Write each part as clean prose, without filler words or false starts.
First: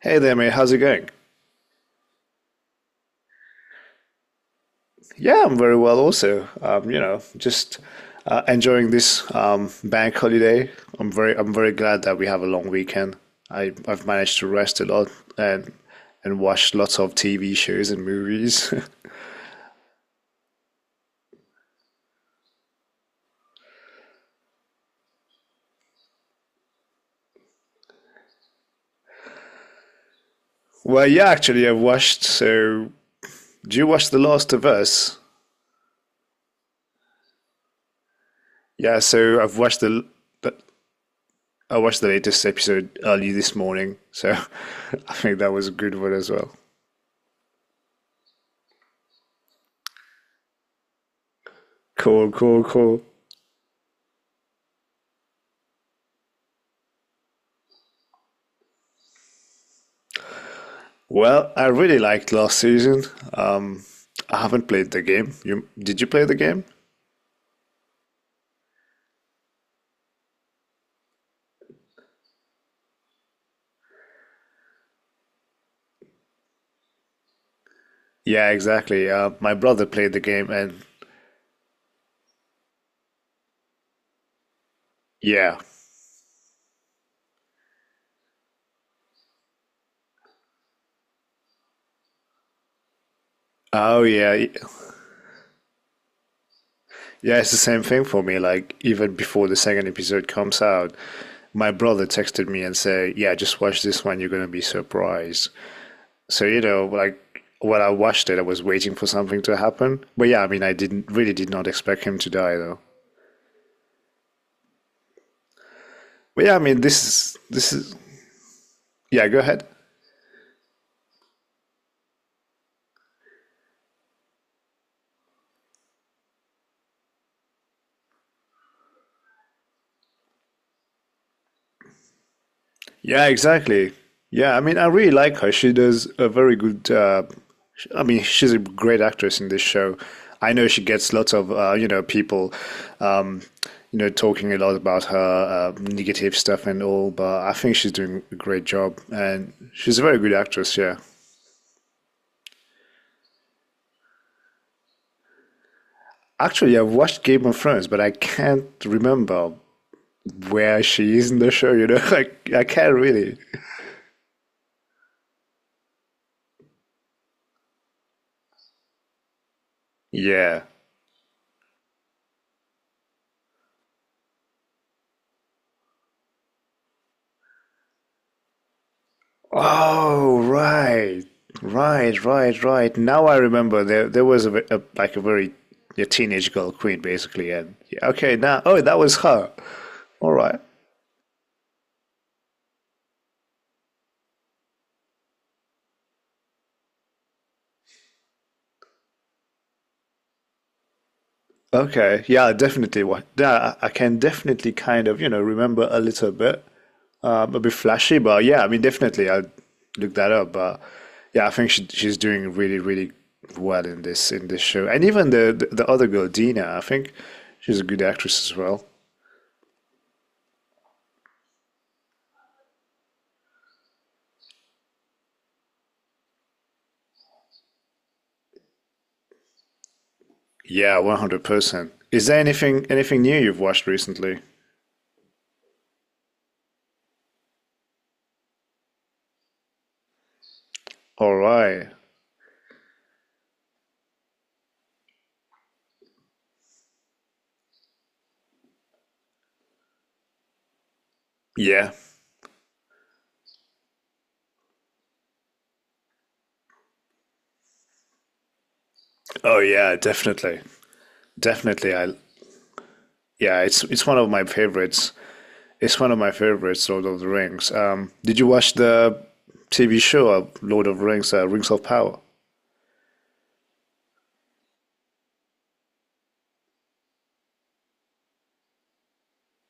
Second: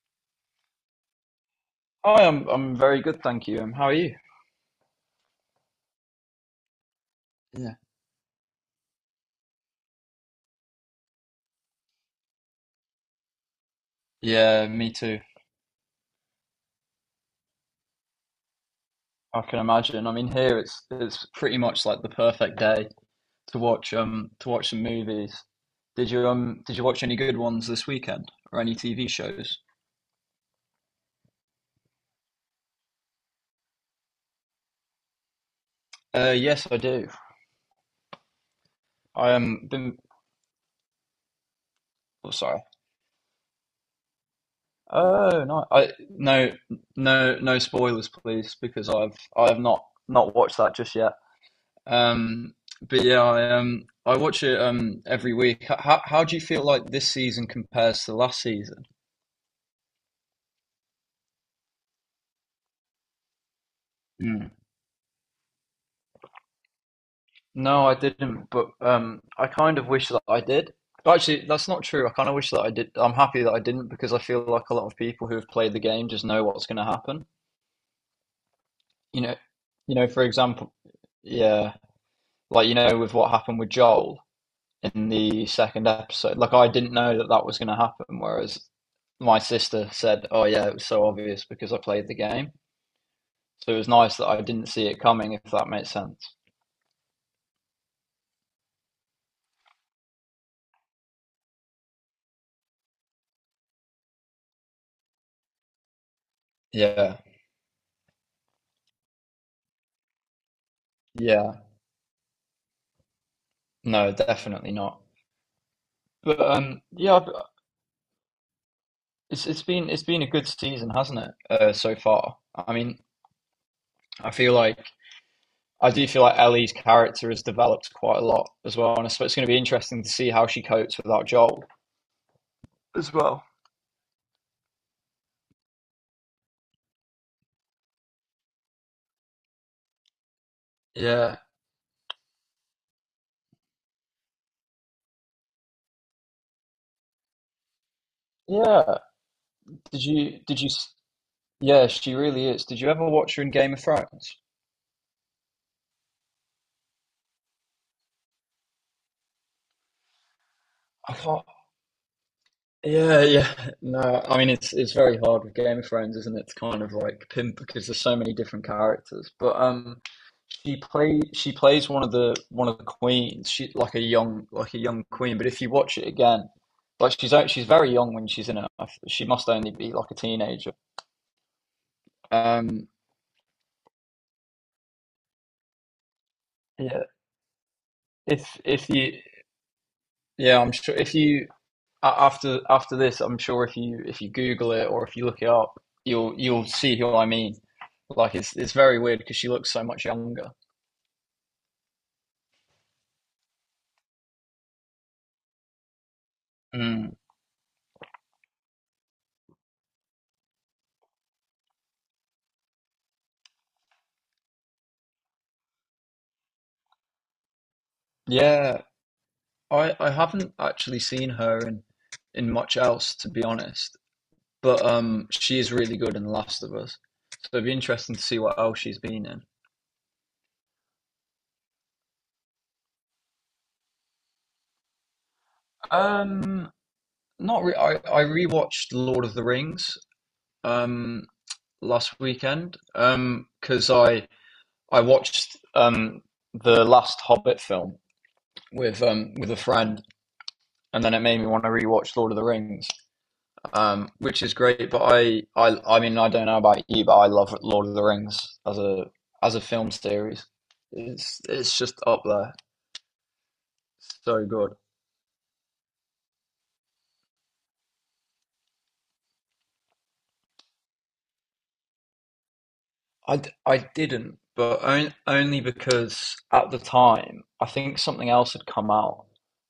Hey there, mate. How's it going? Hi, I'm very good, thank you. How are you? Yeah, I'm very well also. Yeah. Just enjoying this bank holiday. I'm very glad that we have a long weekend. I've managed to Yeah, rest a me lot too. and watch lots of TV shows and movies. I can imagine. I mean, here it's pretty much like the perfect day to watch to watch some movies. Did you did you watch any good ones this weekend or any TV shows? Well, yeah, actually, I've watched. So, do you watch The Last of Us? Yes, I do. Yeah, I so been the- I watched the Oh, latest sorry. episode early this morning. So, I think Oh that no, was a I good one as well. no no no spoilers, please, because I have not watched that just yet. Cool, Um, cool, cool. but yeah, I watch it every week. How do you feel like this season compares to last season? Well, I really liked last season. Um, I Mm. haven't played the game. You Did you play the game? No, I didn't, but I kind of wish that I did. Actually, that's not true. I kind of wish that I did. I'm happy that I didn't because I feel like a lot of people who have played the game just know what's going to happen. Yeah, exactly. You know, My brother you know, played the for game, example, and yeah, like with what happened with Joel in the yeah. second episode. Like I didn't know that that was going to happen, whereas my sister said, "Oh yeah, it was so obvious because I played the game." So it was Oh nice that yeah, I y- didn't see it coming, if that makes sense. yeah. It's the same thing for me. Like even before the second episode comes out, my brother texted me and said, "Yeah, just watch this one. You're gonna be surprised." So you know, Yeah, like when I watched it, I was waiting for something to happen. But yeah, I mean, I didn't really did yeah, not expect him to die though. no, definitely not. But But yeah, I mean, um, this yeah, is this is yeah. Go it's it's ahead. been it's been a good season, hasn't it? So far, I mean, I feel like I do feel like Ellie's character has developed quite a lot as well, and I suppose it's going to be interesting to see how she copes without Joel as Yeah, well. exactly. Yeah, I mean, I really like her. She does a very good. I mean, she's a great actress in this show. I know she gets lots Yeah, of people, um, talking a lot about her negative stuff and all, but I think she's doing a great job, yeah. and she's a very good Did you actress. Yeah. Yeah, she really is. Did you ever watch her in Game of Thrones? Actually, I've watched Game of Thrones, but I can't remember where I she is in can't. the show. You know, like I can't Yeah, really. yeah. No, I mean it's very hard with Game of Thrones, isn't it? To kind of like pin because there's so many different characters. But Yeah. She plays one of the queens. She like a young queen. But if you watch it again, she's very young when she's in it. She must only be like a Oh, teenager. right. Right, right, Um, right. Now I remember there was a, a like a very a teenage girl queen yeah. basically and yeah, okay, now oh, If that was you her. All yeah, right. I'm sure if you after this, I'm sure if you Google it or if you look it up, you'll see who I mean. Like it's very weird because she looks so much younger. Okay. Yeah, definitely what. Yeah, I can definitely kind of, you know, remember a little bit. Mm. A bit flashy, but yeah, I mean definitely I'll look that up, but yeah, I think she's doing really well in this show. And even the other girl, Dina, I think she's a good actress as Yeah, well. I haven't actually seen her in much else to be honest, but she is really good in The Last of Us. So it'd be interesting to see what else she's been in. Yeah, 100%. Is there anything new you've watched recently? Um, not re I rewatched Lord of the Rings um All right. last weekend because I. I watched the last Hobbit film with a friend, and then it made me want to Yeah. rewatch Lord of the Rings, which is great. But I mean, I don't know about you, but I love Lord of the Rings as a Oh film yeah, series. definitely. It's Definitely just I up there, yeah, it's one of my so good. favorites. It's one of my favorites, Lord of the Rings. Did you watch the TV show Lord of the Rings, Rings of Power? I didn't, but only because at the time I think something else had come out,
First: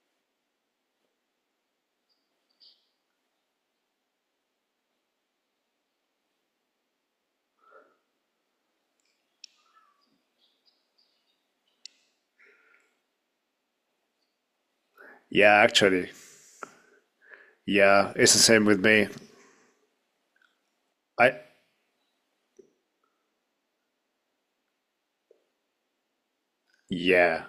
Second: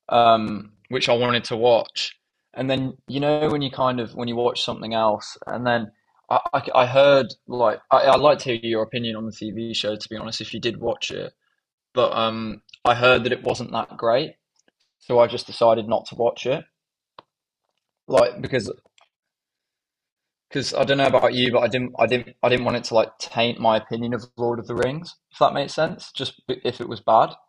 which I wanted to watch. And then you know when you watch something else, and then I heard like I'd like to hear your opinion on the TV show to be honest, if you did watch it. But I heard that it wasn't that great, so I just Yeah, decided not actually. to watch it, Yeah, it's the like same with me. because I don't know I about you, but I didn't want it to like taint my opinion of Lord of the Rings, if that makes sense. Just if it was bad, yeah.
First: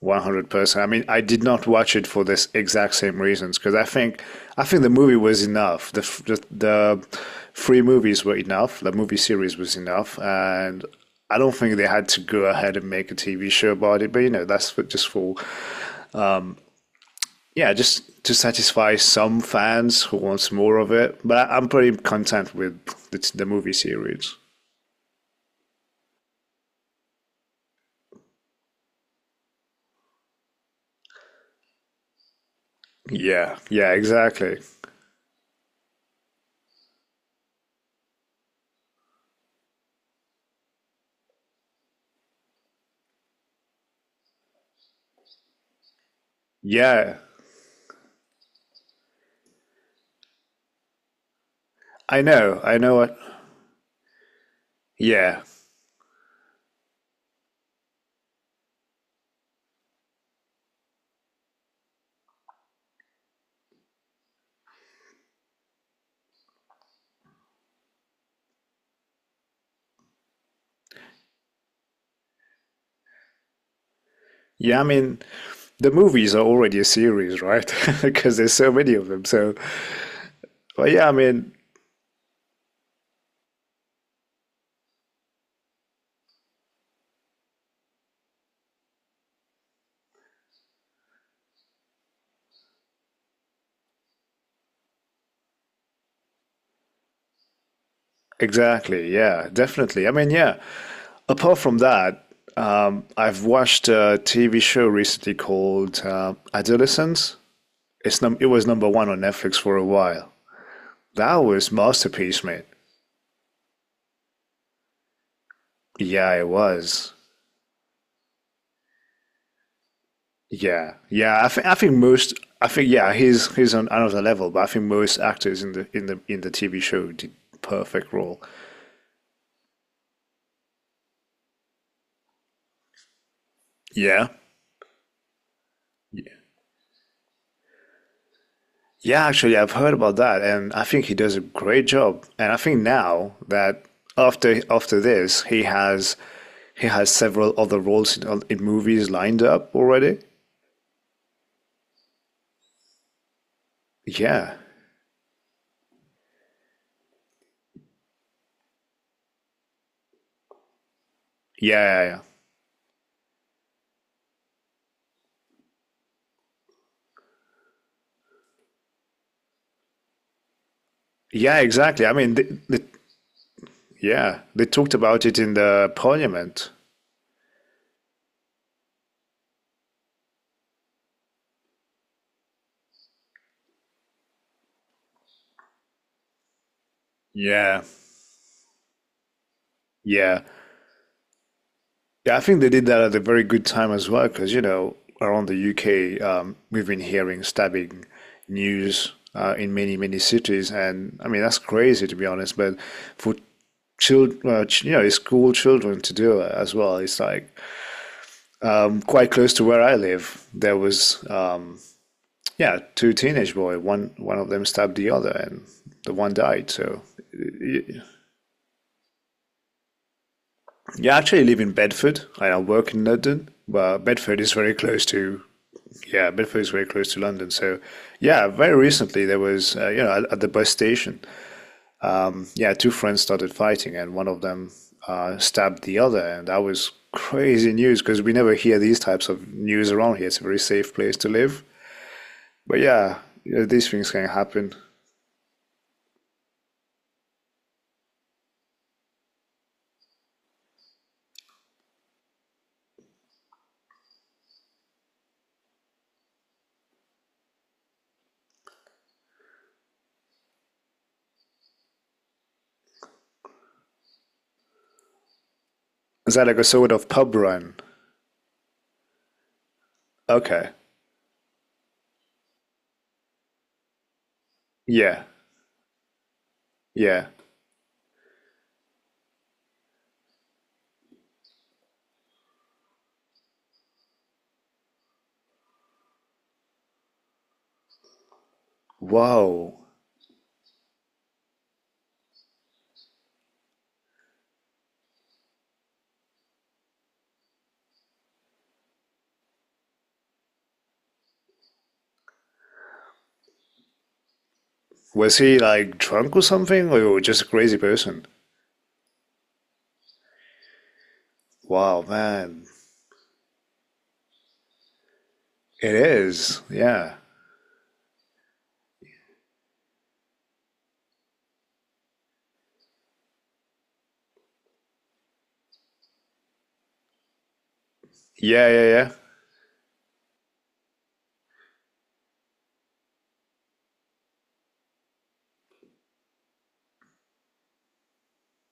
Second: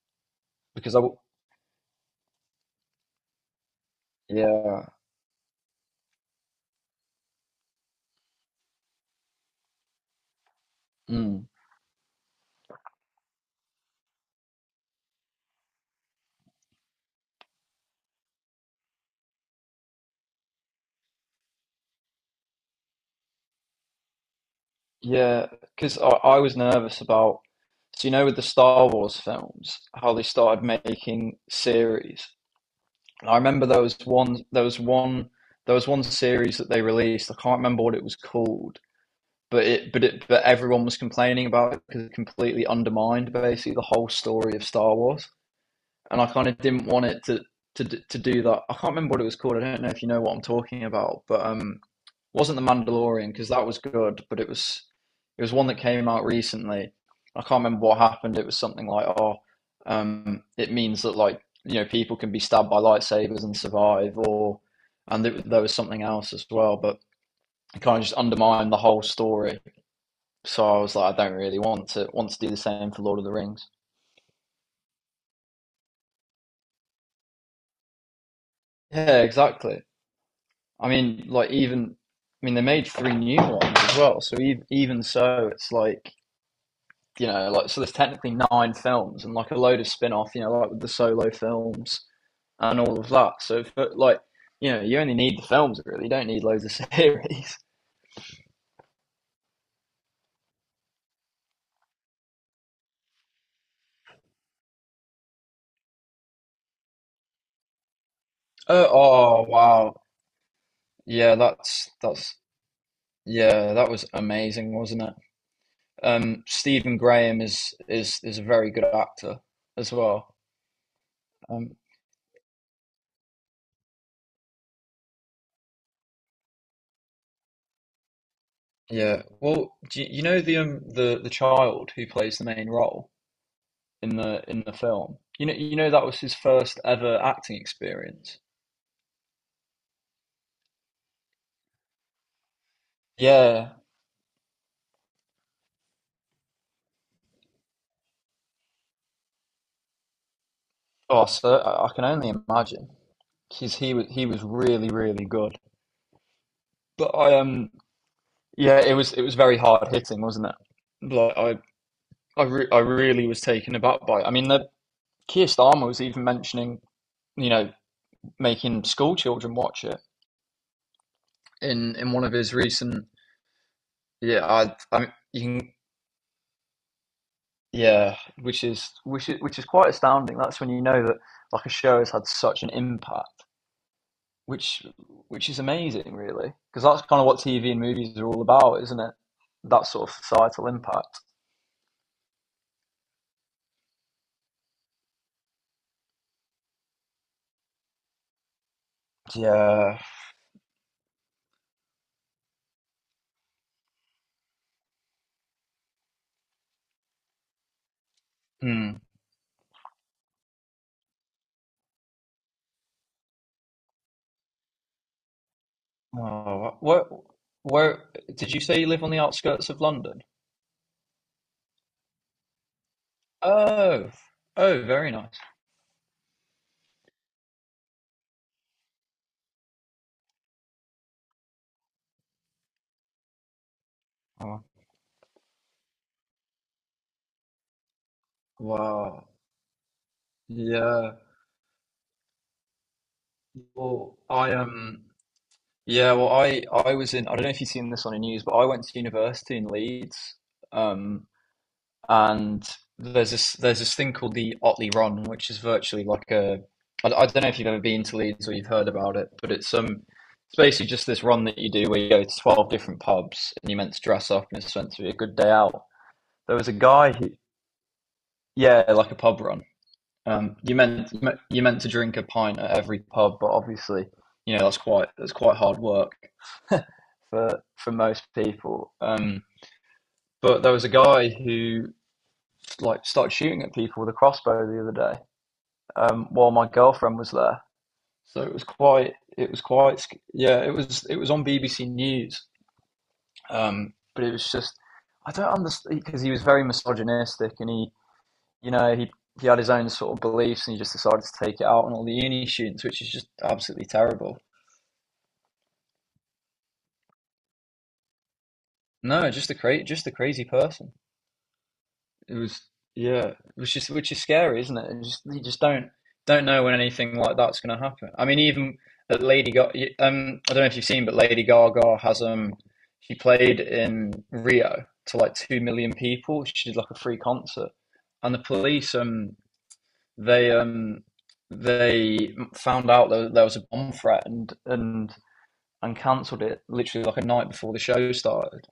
100%. I because I, mean, w- I did not watch it for this exact same reasons because I think yeah, the movie was enough. The three movies were enough. The movie series was enough, and I mm, don't think they had to go ahead and make a TV show about it. But you know, that's just for yeah, just to satisfy some fans who wants more of it. But I'm pretty content with the movie series. yeah, because I was nervous about, so you know, with the Star Wars films, how they started making series. And I Yeah, remember yeah, exactly. There was one series that they released. I can't remember what it was called, but everyone was complaining about it because it completely undermined basically the whole story of Star Wars. And I kind of didn't want Yeah, it to to do that. I can't remember what it was called. I don't know if you know what I'm talking about, but it wasn't the I know what. Mandalorian because that was good, but it Yeah, was one that came out recently. I can't remember what happened. It was something like, it means that like you know people can be stabbed by lightsabers and survive, or and there was something else as well, but it kind of just undermined the whole story. So I was like, I don't really want to do the same for Lord of the Rings. yeah, I mean, the movies are already a series, right? Because there's so many of Yeah, them. So, exactly. I but yeah, I mean, like mean, even I mean they made three new ones as well. So even so, it's like you know, like so there's technically nine films and like a load of spin-off, you know, like with the solo films and all of that. So but, like you know, you only need the films really. You don't need loads of series. exactly. Yeah, definitely. I mean, yeah. Apart from that, I've watched a TV show recently called Adolescence. It was number one on Oh Netflix for a wow, while. yeah, That was that's that's masterpiece, mate. yeah, that was amazing, wasn't it? Yeah, it Stephen was. Graham is a very good actor as well. Yeah, yeah. I Um, think most. I think yeah, he's on another level, but I think most actors in the TV show did perfect role. Yeah. Well, you know the child who plays the main role Yeah. In the film? You know that was his first ever acting experience. Yeah, actually, I've heard about that, and I think he does a great job. And I think now Yeah. that after this, he has several other roles in movies lined up already. Oh, so I can only imagine because he was Yeah, really really good. But I yeah, it was very hard hitting, wasn't it? Yeah, yeah, yeah. I re I really was taken aback by it. I mean, the Keir Starmer was even mentioning you know making school children watch it Yeah, in exactly. I one of mean, his recent yeah, yeah they talked I mean, about it you in can the parliament. Yeah, which is quite astounding. That's when you know that like a show has had such an impact, which which is amazing, really, because that's kind of what TV and Yeah, movies are all about, isn't it? That sort of yeah. societal impact. Yeah, I think they did that at a very good time as well, because you know, around the UK, we've been hearing stabbing news in many, Yeah. many cities, and I mean that's crazy to be honest. But for children, you know, school children to do it as well, it's like Hmm. Quite close to where I live. There was, yeah, two teenage boy. One of them stabbed the other, and the one died. Oh, So, where did you say you live on the outskirts of London? yeah, I actually live in Bedford. I work in London, but Oh, Bedford is very oh, close very nice. to, yeah, Bedford is very close to London. So, yeah, very recently there was, you know, at the bus station, yeah, two friends started fighting, and one of Oh, them stabbed the other, and that was crazy news because we never hear these wow. types of news around here. It's a very safe place Yeah. to live, but yeah, you know, these things Well, can I happen. am. Yeah, well, I was in. I don't know if you've seen this on the news, but I went to university in Leeds, um, and there's this thing called the Otley Ron, which is virtually like a. I don't know if you've ever been to Leeds or you've heard about it, but it's basically just this run that you do where you go to 12 different pubs and you're meant to dress up and it's meant to be a good day out. Is that There like a was a sort of guy who, pub run? yeah, like a pub run. Um, Okay, you meant you meant to drink a pint at every pub, but obviously, you know, yeah, that's quite hard work yeah. For most people. But there was a guy who like started shooting at people with a crossbow the other day, while my girlfriend was there. So it was Wow. quite yeah, it was on BBC News. But it was just I don't understand because he was very misogynistic and he you know he had his own sort of beliefs and he just decided to take it out on all the uni students, which is just absolutely terrible. Was he like drunk or something, or just a crazy person? No, just a just a crazy person. Wow, It was man. yeah, which is scary, isn't it? And just you just It don't is. know when Yeah. anything like that's going to happen. I mean, even at Lady Gaga, I don't know if you've seen, but Lady Gaga has she played in Rio to like 2 million people. She did like a free concert, and the Yeah, yeah, police yeah. They um they found out that there was a bomb threat and cancelled it literally like a night before the show started.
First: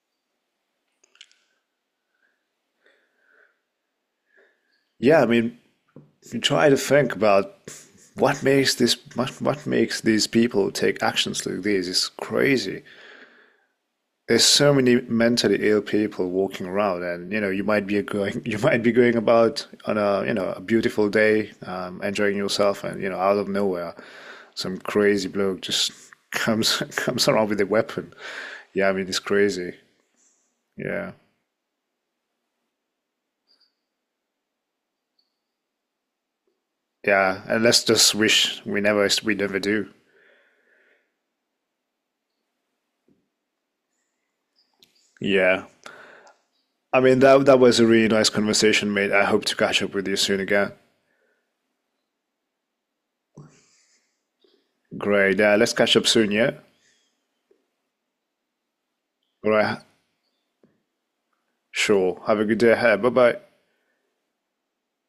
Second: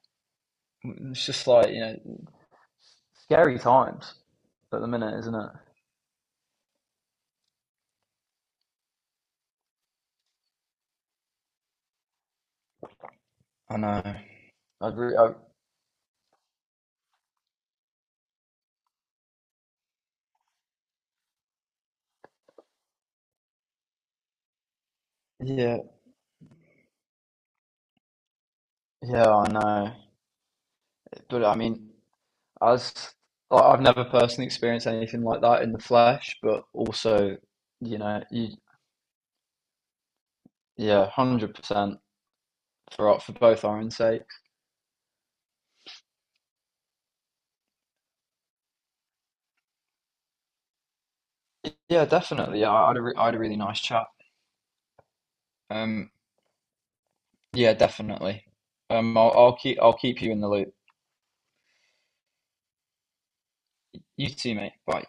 It's just like you know scary times at the minute, Yeah, I isn't it? mean, you try to think about what makes these people take actions like this. It's crazy. I know. I There's so many agree. Mentally ill people walking around, and you know, you might be going you might be going about on a, you know, a beautiful day, enjoying yourself, and you know, out of nowhere some crazy bloke Yeah, just comes comes around with a weapon. Yeah, I mean, it's yeah, I crazy. know. Yeah. But I mean, as like, I've never personally experienced anything like that in the flesh, but also, Yeah, and let's you just know, you, wish we never do. yeah, 100% for both our own sakes. Yeah, I mean, that was a really nice conversation, mate. I hope to catch up with you soon again. Yeah, definitely. Yeah, I had a really nice chat. Great. Yeah, let's catch up Um, soon. Yeah, yeah, definitely. Um, all right. I'll keep you in the loop. Sure, have a good day ahead. Bye bye. You too, mate. Bye.